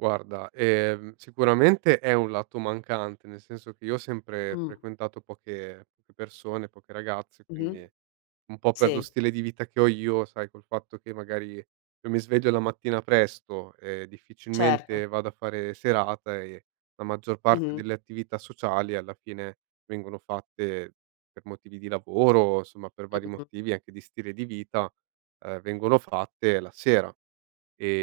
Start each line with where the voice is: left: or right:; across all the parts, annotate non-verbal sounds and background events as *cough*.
right: Guarda, ehm, sicuramente è un lato mancante, nel senso che io ho sempre
left: Mh.
right: frequentato poche *unintelligible* persone, poche ragazze,
left: Mh-mh,
right: quindi un po' per lo
left: sì.
right: stile di vita che ho io, sai col fatto che magari io mi sveglio la mattina presto, ehm,
left: Certo.
right: difficilmente vado a fare serata e la maggior parte
left: Mh-mh.
right: delle attività sociali, alla fine, vengono fatte per motivi di lavoro, somma per vari
left: Mh-mh-mh.
right: motivi anche di stile di vita, ehm, vengono fatte la sera.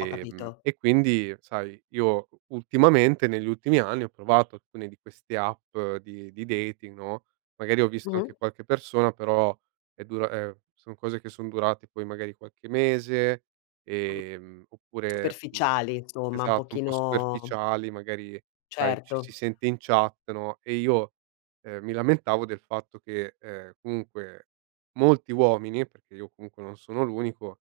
left: Ho capito.
right: e quindi sai io u ultimamente, negli ultimi anni, ho provato alcune di queste app di di dating, no, magari ho visto
left: Mh-mh.
right: anche qualche persona, però è dura ehm, son cose che son durate poi magari qualche mese,
left: Mh,
right: ehm, oppure mh.
left: superficiali, insomma, un
right: Esatto un po'
left: pochino
right: superficiali, magari sai ci si
left: Certo.
right: sente in chat, no, e io, ehm, mi lamentavo del fatto che, ehm, comunque molti uomini, perché io comunque non sono l'unico,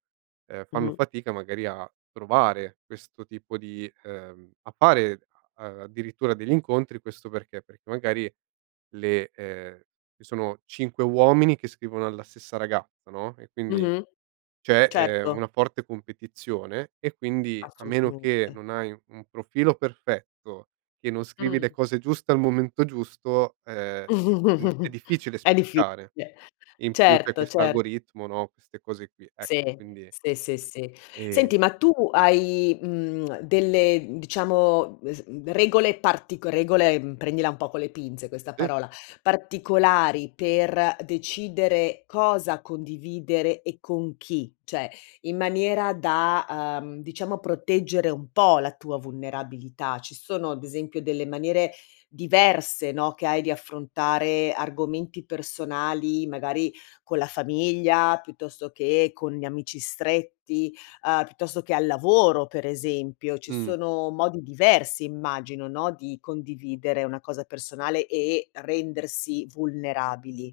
right: ehm, fanno
left: Mh-mh.
right: fatica magari a trovare questo tipo di ehm, a fare a addirittura degli incontri, questo perché: perché magari le ehm, i sono 5 uomini che scrivono alla stessa ragazza, no, e quindi
left: Mh-mh.
right: c'è, ehm,
left: Certo.
right: una forte competizione; e quindi, a meno che
left: Assolutamente.
right: non hai u un profilo perfetto, che non scrivi le
left: Mh.
right: cose giuste al momento giusto, ehm, n è
left: *chuckles*
right: difficile
left: È
right: spiccare.
left: difficile.
right: E in più c'è
left: Certo,
right: questo
left: cer
right: algoritmo, no, queste cose qui. Ec
left: Sì,
right: quindi
left: sì, sì, sì.
right: e
left: Senti, ma tu hai, mhmm, delle, mhmm, diciamo, mhmm, se mhmm, regole partico regole, mhmm, prendila un po' con le pinze questa
right: Sì.
left: parola, particolari per decidere cosa condividere e con chi, cioè in maniera da, uhm, diciamo proteggere un po' la tua vulnerabilità? Ci sono ad esempio delle maniere diverse, no, che hai di affrontare argomenti personali, magari con la famiglia, piuttosto che con gli amici stretti, uhm, piuttosto che al lavoro, per esempio. Ci
right: Mh.
left: sono modi diversi immagino, no, di condividere una cosa personale e rendersi vulnerabili.